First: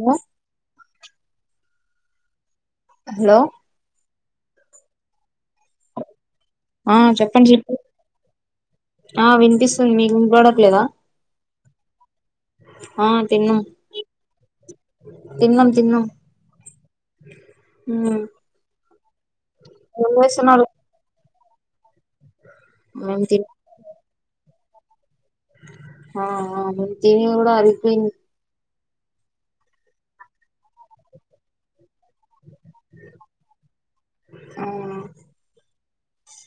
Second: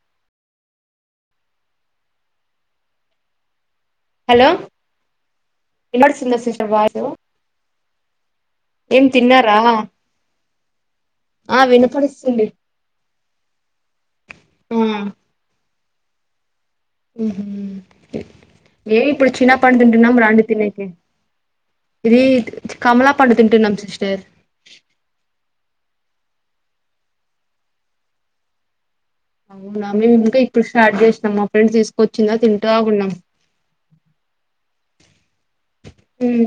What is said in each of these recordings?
ఊ hello hello ఎంద [unintelligible] ఆ చెప్పండి స్లిప్ ఏం ఆ తిన్నారా వినిపిస్తుంది మీక్ వినిపడట్లేదా ఆ వినపడిస్తుంది ఆ తిన్నం తిన్న మ్ ఉ మేమిప్పుడు చీనా పండ్ ఏం తింటున్నాం రాండి చేస్తున్నారు తినేకి ఇదిత్ కమలా మేము పండు తిన్ తింటునం సిస్టర్ ఆ అ మేం తినేది కూడా అరిగిపోయిన్ది అవునా మేము ఇంకా ఇప్పుడు స్టార్ట్ చేసినాం మా ఫ్రెండ్ తిస్ వచ్చిందా తింటా ఉన్నాం ఆ మ్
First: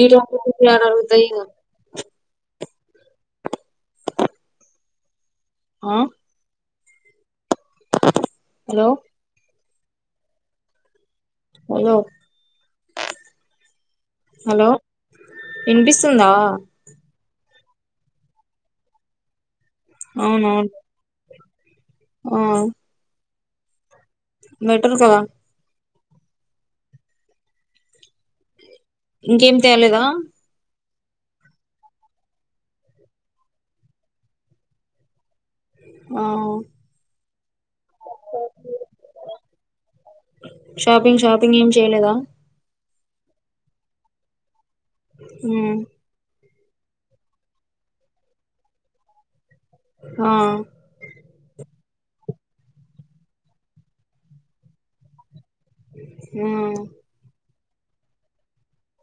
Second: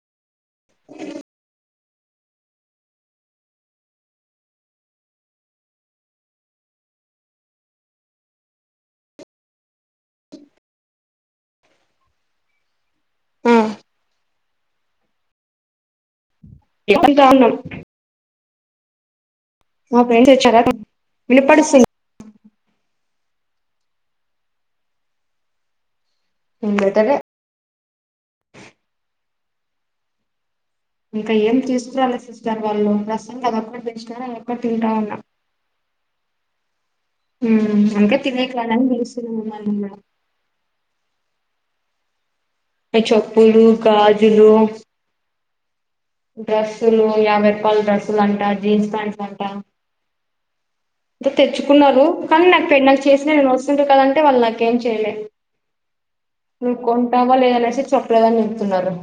ఈ రగుతాయ [unintelligible] ఆ హలో అలో ఆ హలో విన్పిస్తుందా ఎకుంత ఉన్నాం [unintelligible] మా ఫ్రండ్ తెచ్చారా అవునవును వినపడిస్తూ ఆ బెటర్ కదా బెటరే ఇంకేం చెయ్లేదా ఇంకా ఏం తీసుక్రాలే సిస్టర్ వాళ్ళు రసం అదొక్కటి తెచ్నార్ అదొక్కటి తింటా ఉన్నా ఆవ్ [inaudible] మామల్ని గూడ షాపింగ్ షాపింగ్ ఏం చెయ్లేదా చెప్పులు గాజులు హ్మ్ డ్రెస్సులు యాబై రూపాయల డ్రెస్సులు అంట జీన్స్ ప్యాంట్స్ అంట ఆ టె తెచ్చుకున్నారు కానీ నాకు పెళ్ నాక్ చేసిన నేను వస్తుంట కదంటే వాళ్ళు నాకేం చెయ్లే నువ్ మ్మ్ కొంటావా లే అనేసి చెప్లేద్ అని చెప్తున్నరు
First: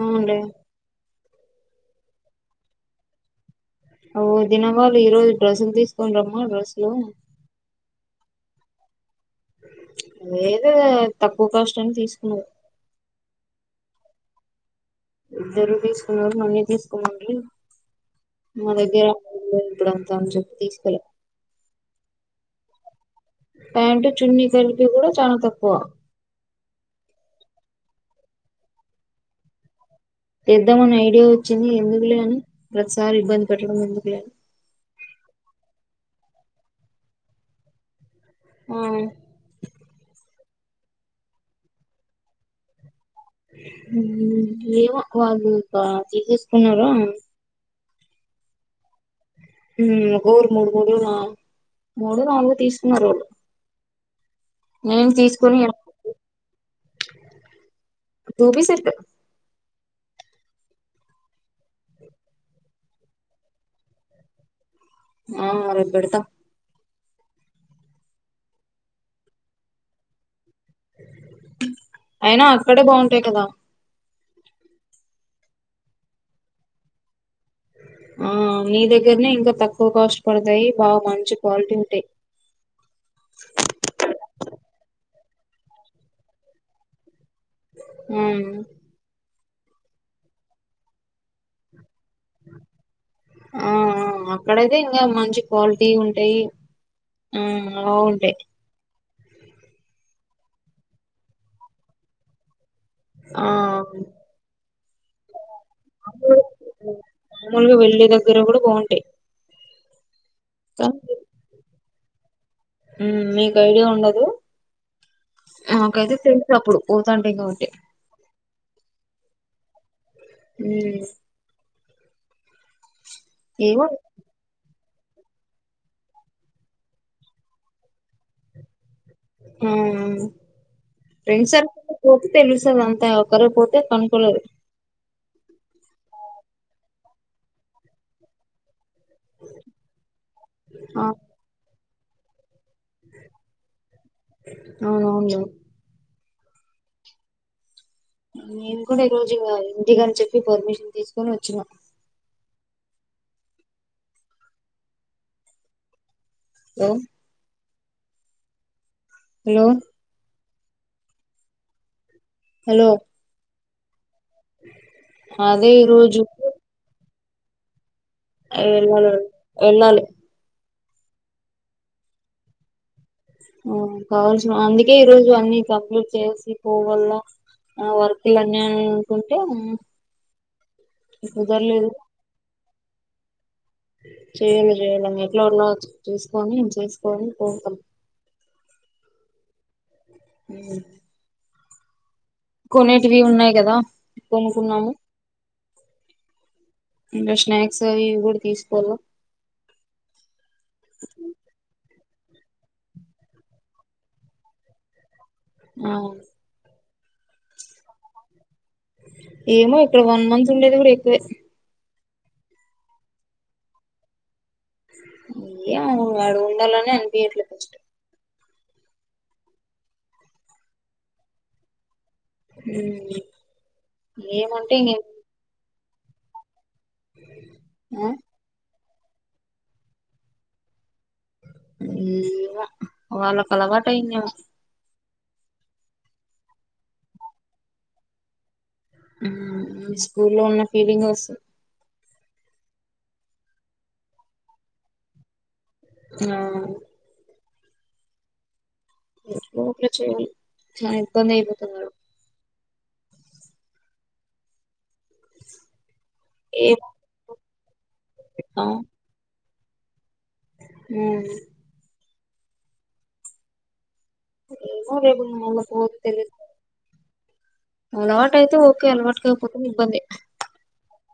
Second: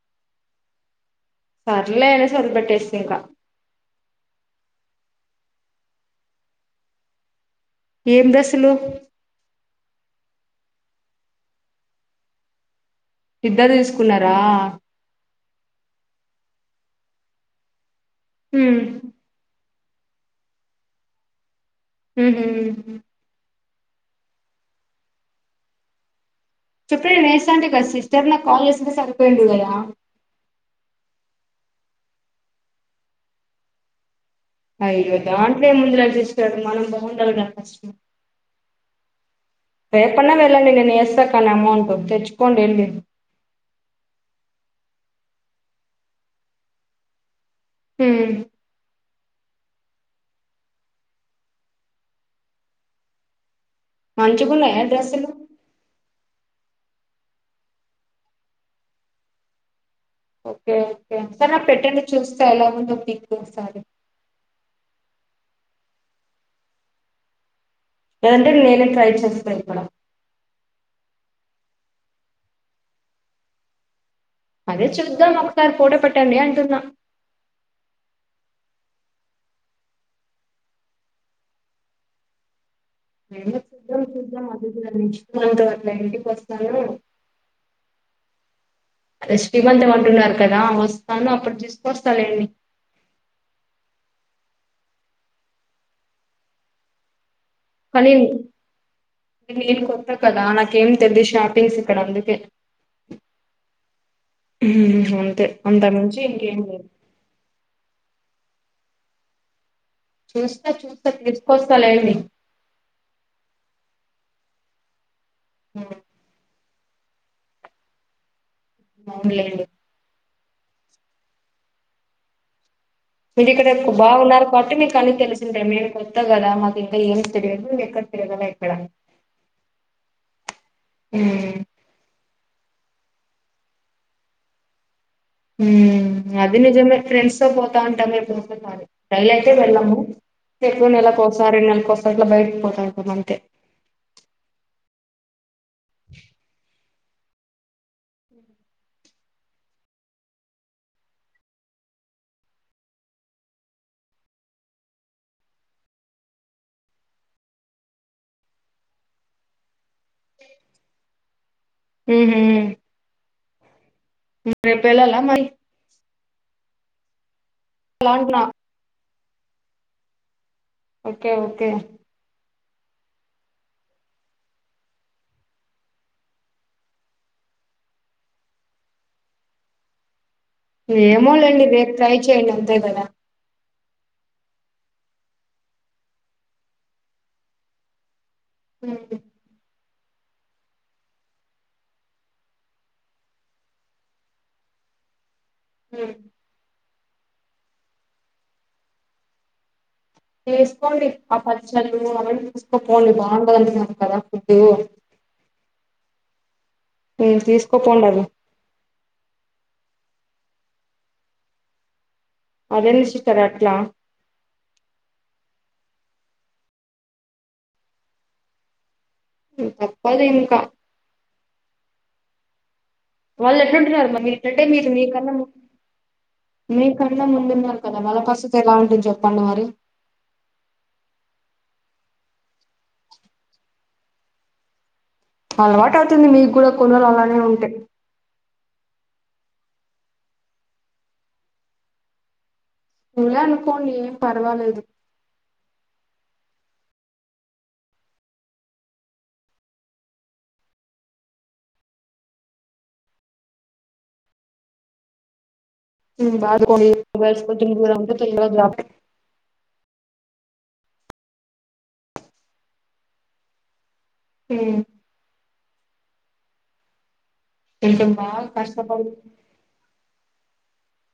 అవున్లే పర్లేదు అనేస్ వదిలిపేట్టేస్నా ఇంకా ఓ దినవాళ్ళు ఈ రోజు డ్రెస్సులు తీసుకొన్రమ్మా డ్రెస్సులు ఏం డ్రెస్సులు ఏదో తక్కువ కాస్ట్ అన్ తీస్కున్నా ఇద్దర్దిస్కున్నారా ఇద్దరు తీస్కున్నారు మనీ తీస్కోమండ్రీ మా ఉమ్ దగ్గర [inaudible] ఇప్పుడంతా అన్ చెప్పి తీస్కోలే హ్మ్ హు ప్యాంటు చున్నిస్ కలిపి గూడా చాలా తక్కువ‌ చెప్పేయి [unintelligible] సిస్టర్ నాక్కాల్ జేస్తే సరిపోయిండు గదా తెద్దామని ఐడియా వచ్చింది ఎందుకులే అని ప్రత్సారి ఇబ్బంది పెట్టడం ఎందుకులే అని అయ్యో దాంట్లో ఏముందిలే సిస్టర్ మనం బావుండాలి గదా ఫస్ట్ ఆ రేపన్నా వెళ్ళండి నేను యేస్తానక అమౌంట్ తెచ్చుకోండెల్లి హ్మ్ ఏమో వాళ్లు ఇకా తీసేస్కున్నారో ఉమ్ హ్మ్ ఒకొర్కు మూడు కోట్లో నాల్ మూడొ నాలుగొ తీస్కున్నారు వాళ్ళు మంచిగున్నయ్ నేన్తీస్కొని టూపీసెట్టు ఓకె ఓకె, సర్ నాక్పెట్టండి చూస్త ఎలా ఉందో పిక్ ఒసారి ఆ రేప్బేడుతా లేదంటే నేనే ట్రై చేస్ పెడ్తాడ అయినా అక్కడే బాగుంటాయ్ కదా అదే చూద్దాం ఒక్సారి పోటో పెట్టండి అంటున్నా ఆ నీ దగ్గర్నే ఇంకా తక్కువ కాస్ట్ పడతాయ్ బా మంచి క్వాలిటీ ఉంటయ్ మేము చూద్దాం చూద్దామ్ [inaudible] అట్లా ఇంటికొస్తాను ఆ రేస్టీమంతమంటున్నారు కదా వస్తాను అప్పుడు తీసుకొస్తా లెండి ఆఆ అక్కడయితే ఇంగా మంచి క్వాల్టీ ఉంటయి ఆ [unintelligible] నేన్ కొత్త కదా నాకేం తెలీద్ షాపింగ్స్ ఇక్కడ అందుకే ఆ ఉ అంతే అంత మించి ఇంకేం లేదు మాములుగా వెల్లి దగ్గర గూడా బావుంటాయి చూస్తా చూస్తా తీసుకొస్తాలెండి ఉ మీకు ఐడియా ఉందా అది హ్మ్. నాకైతే తెలుసప్పుడు పోతుంటాయి గాబట్టి ఔన్లెండి ఊ మీకిక్కడ ఏమో ఎక్కు బాగు ఉన్నారు కాబట్టి మీకన్ని తెలుసు మేము కొత్త గదా మాకు ఇంక ఏం తెలియదు ఎక్కడ తిరగలే ఎక్కడ ఊ ఉమ్ ఫ్రెండ్సర్ పోపు తెలుసు అదంతా ఒకరు పోతే కనుకొలేరు ఊ అది నిజమే ఫ్రెండ్స్తో పోతా ఉంటా మేము రైలయితే వెళ్ళము ఎప్పుడు ఆ నెలకోసారి రెండు నెలలకొసారి అట్లా బయటకు పోతాఉంటామంతే అవునవును నేన్కూడా ఈరోజుగా ఇంటికని చెప్పి పర్మిషన్ తీసుకొని వచ్చిన ఓ హలో ఉహూ [unintelligible] ఉ రేపేల్లలా మళ్లీ దే ఈరోజు లాంటినా యెల్లాల యెల్లాలి ఓకె ఓకె ఊ కావల్సిన అందుకే ఈరోజు అన్ని కంప్లీట్ చేసి పోవల్ల ఆ వర్క్లని అనుకుంటే ఏమోలేండి కుదరలేదు రేపు ట్రై చేయ్యాలా అంతే కదా చేయంగా చేయంగా ఎట్లా ఉన్న చేసుకోని చేసుకోవాలని కోంటం ఉ ఉ కొనేటివి ఉన్నాయి కదా కొనుకున్నాము ఉ ఇంకా స్నాక్స్ అవి కూడా తీసుకోవాల చేేసుకోండి ఆ పచ్చళ్ళు అవన్నీ చేసుకుపోండి బాగుండది అంటున్నారు కదా ఫుడ్డు ఆ ఉ తీసుకుపోండి అవి ఏమో ఇక్కడ వన్ మంత్ ఉండేది కూడా ఎక్కువే అదేంది సిస్టర్ అట్లా ఏమో అడ ఉండాలని అనిపించట్లే ఫస్ట్ తప్పదు ఇంకా ఉమ్ వాళ్ళు ఎట్లుంటున్నారమ్మ మీరు ఇట్లంటే మీరు మీ కన్నా మీ కన్నా ముందున్నారు కదా ఆ వాళ్ళ పరిస్థితి ఎలా ఉంటుంది చెప్పండి మరి వాళ్ళకు అలవాటు అయిందేమో అలవాటు అవుతుంది మీకు కూడా కొన్ని రోజులు అలానే ఉంటే స్కూల్లో ఉన్న ఫీలింగే వస్తుంది ఇలా అనుకోండి ఏం పర్వాలేదు. నా చానా ఇబ్బంది అయిపోతది మేడం. ఉమ్ బాప తోని ఏమో చెప్పిన రైసు ఆ [unintelligible] ఉమ్ హ్మ్ ఏమో రేపు మొన్న పోతే తెలవది కొంచెం అలవాటు బాగా అయితే ఓకే కష్టపడి అలవాటు కా తే ఇబ్బందే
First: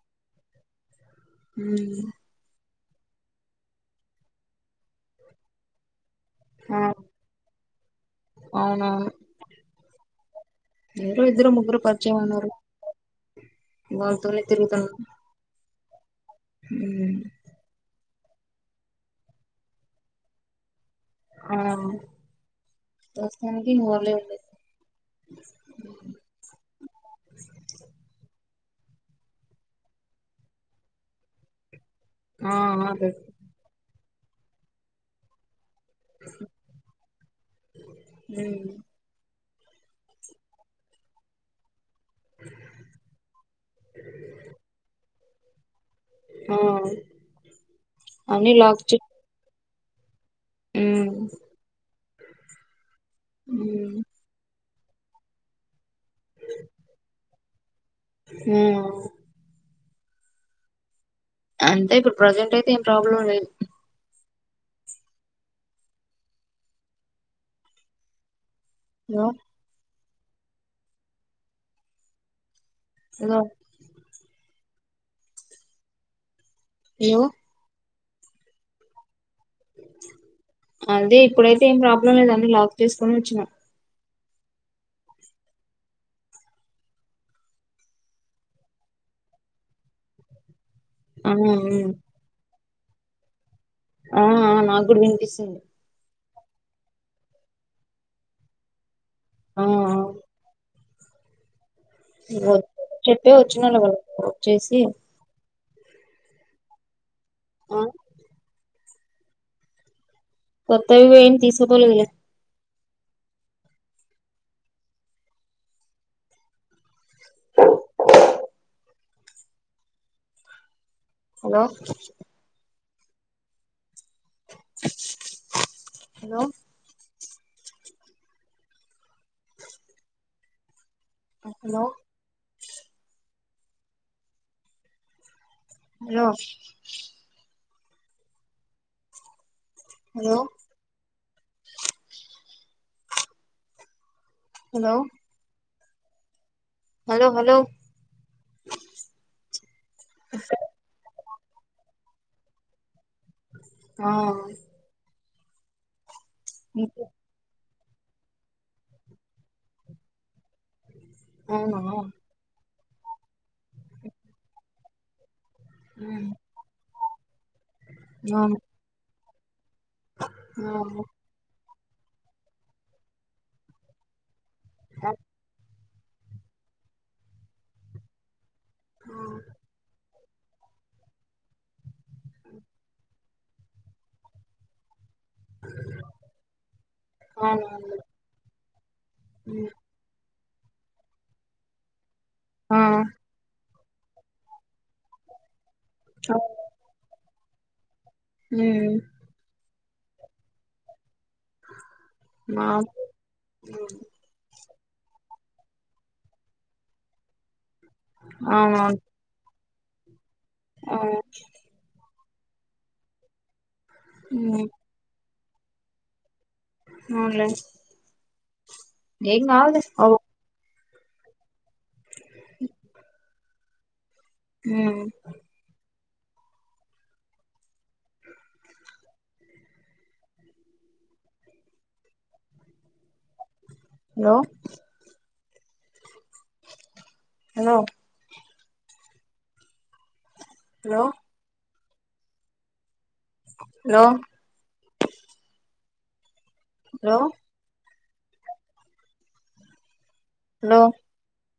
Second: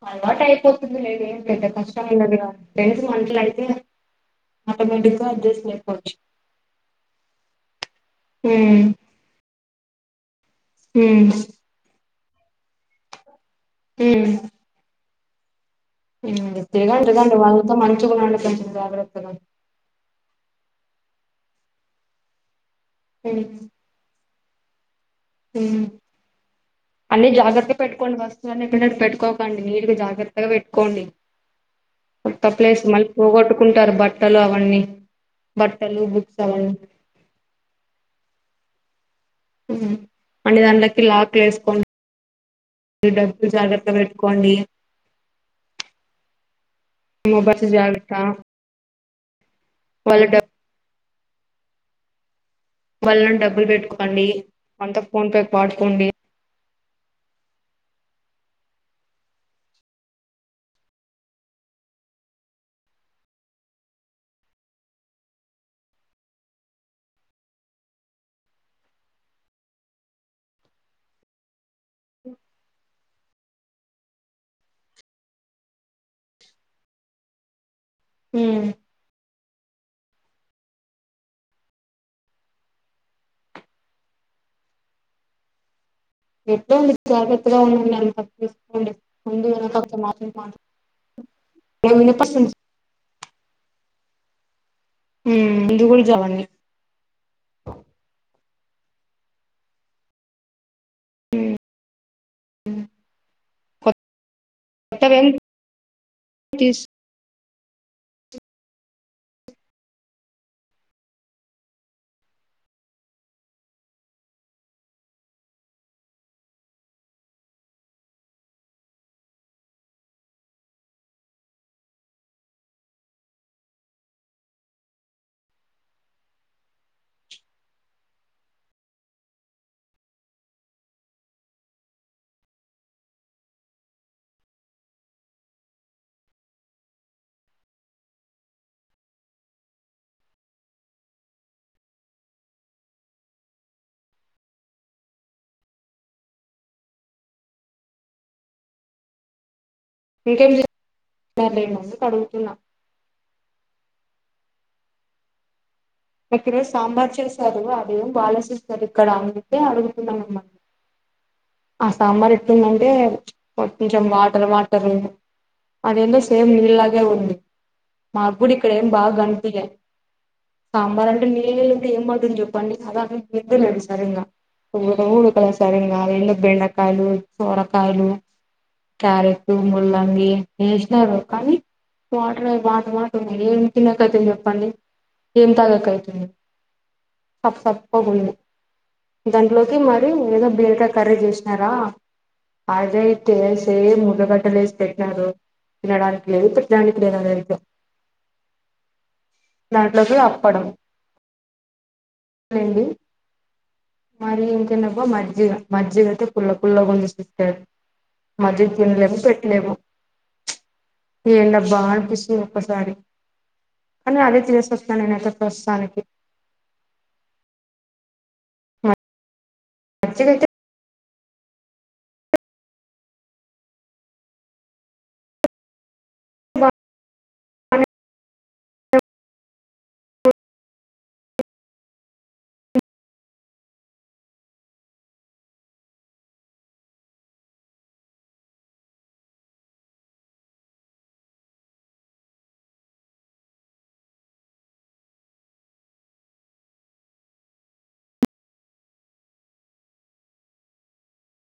అలవాటయిపోతుంది లేవే పెద్ద ఉమ్ కష్టం ఉండదుగా ఫ్రెండ్స్ మంచిగ అయితే ఆటోమేటిక్ గా అడ్జెస్ట్ అయిపోవచ్చు. ఆ హ్మ్ అవునా మీరు హ్మ్ ఇద్దరు ముగ్గురు పరిచయం ఉన్నారు హ్మ్ వాల్తోనే తిరుగుతన్నా. ఉమ్ తిరగాలి కదా వాళ్లతో మనకేం మనం కొంచెం జాగ్రత్తగా ఆ హ్మ్ దోస్తానికి ఊర్లే ఉండేది ఉమ్ అంటే జాగ్రత్త పెట్టుకోండి వస్తువులన్నీ [unintelligible] పెట్టుకోకండి, నీటిగా జాగ్రత్తగా పెట్టుకోండి. కొత్త ఆ ప్లేస్ మళ్ళీ అదే పోగొట్టుకుంటారు బట్టలు అవన్నీ, బట్టలు బుక్స్ అవన్నీ ఉమ్ ఉమ్ [unintelligible] లాక్లు వేస్కోండి మీరు డబ్బులు జాగ్రత్తగా పెట్టుకోండి. మీ బస్సు జాగ్రత్త కి లాక్ చు లా పెట్ట ఉమ్ వాళ్ళని డబ్బు ఉమ్ పెట్టుకోండి, అంత ఫోన్ పే వాడుకోండి. ఉమ్ అంటె ఇప్పుడు ప్రజెంట్ అయితే ఏం ప్రాబ్లం లేదు. హలో హలో హలో ఉమ్ అది ఇప్పుడైతే ఏం ప్రాబ్లం లేదు అన్ని లాక్ చేసుకొని వచ్చిన. ఎట్ల ఉండది జగ్రత్తగా ఉండండి, [unintelligible] ముందు ఎనక ఒక మాటలు మాట్లా ఉమ్ ఉం పల్లీ ఆ ఆ నాక్ ఉమ్ దుగుల్జవాన్ని ఆ ఆ ఉమ్ ఇగో చెప్తే వచ్చినొల్లమే కాద వచ్చేసి తీస్ ఆ కొత్తవి ఏం తీసుకుపోలేదులే. Hello hello hello hello hello hello hello hello ఇంకేమ్లే ఏం లేదు అందుకే అడుగుతున్న ఆ ఒకరు సాంబార్ చేశారు అదేం బాలె సిస్టర్ ఇక్కడ అందుకే అడుగుతున్న మిమ్మ అవునా ఆ అవును సాంబార్ ఎట్టుందంటే కొంచెం వాటర్ వాటర్ అదెందో సేమ్ నీళ్లాగే ఉంది మా కూడ ఇక్కడ ఏం బా కన్పీలే ఆ సాంబార్ అంటె నీళ్ల లెక్క ఏం బాగుంటుంది చెప్పండి అదా అనేదిలే సరింగా ఊడు ఉడుక లేదు సరింగా ఎందుకు బెండకాయలు సోరకాయలు క్యారెట్ ముల్లంగి వేశినరు కానీ వాటర్ వాటర్ వాట ర్ ఏం తినే కథ చెప్పండి ఏం తగక్ అయితుంది సప్ప ఉమ్ సప్పగుంది దాంట్లోకి మరి ఏదో బీరకాయ కర్రీ చేశినరా అదై తే ముద్ద గడ్డలు ఏసి పెట్నారు తినడానికి లేదు పెట్టడానికి లేదు అది అదైతే ఊమ్ దాంట్లోకి అప్పడం లేండి మాకు ఉం మరి ఇంకెదబ్బ మజ్జిగ మజ్జిగయితే పుల్ల పుల్లగుంది సిస్టర్ మజ్జిగ అవునవును తిన్లేము పెట్లేము ఆ ప ఏంద బ్బా అనిపిస్తుంది ఒక్కసారి కని అదే ఉమ్ తీనేసి ఒస్తాన నేనైతే ప్రస్తుతానికి అవునులే ఏం కాదులే అవు ఇదైతే ఊమ్ hello hello hello hello hello hello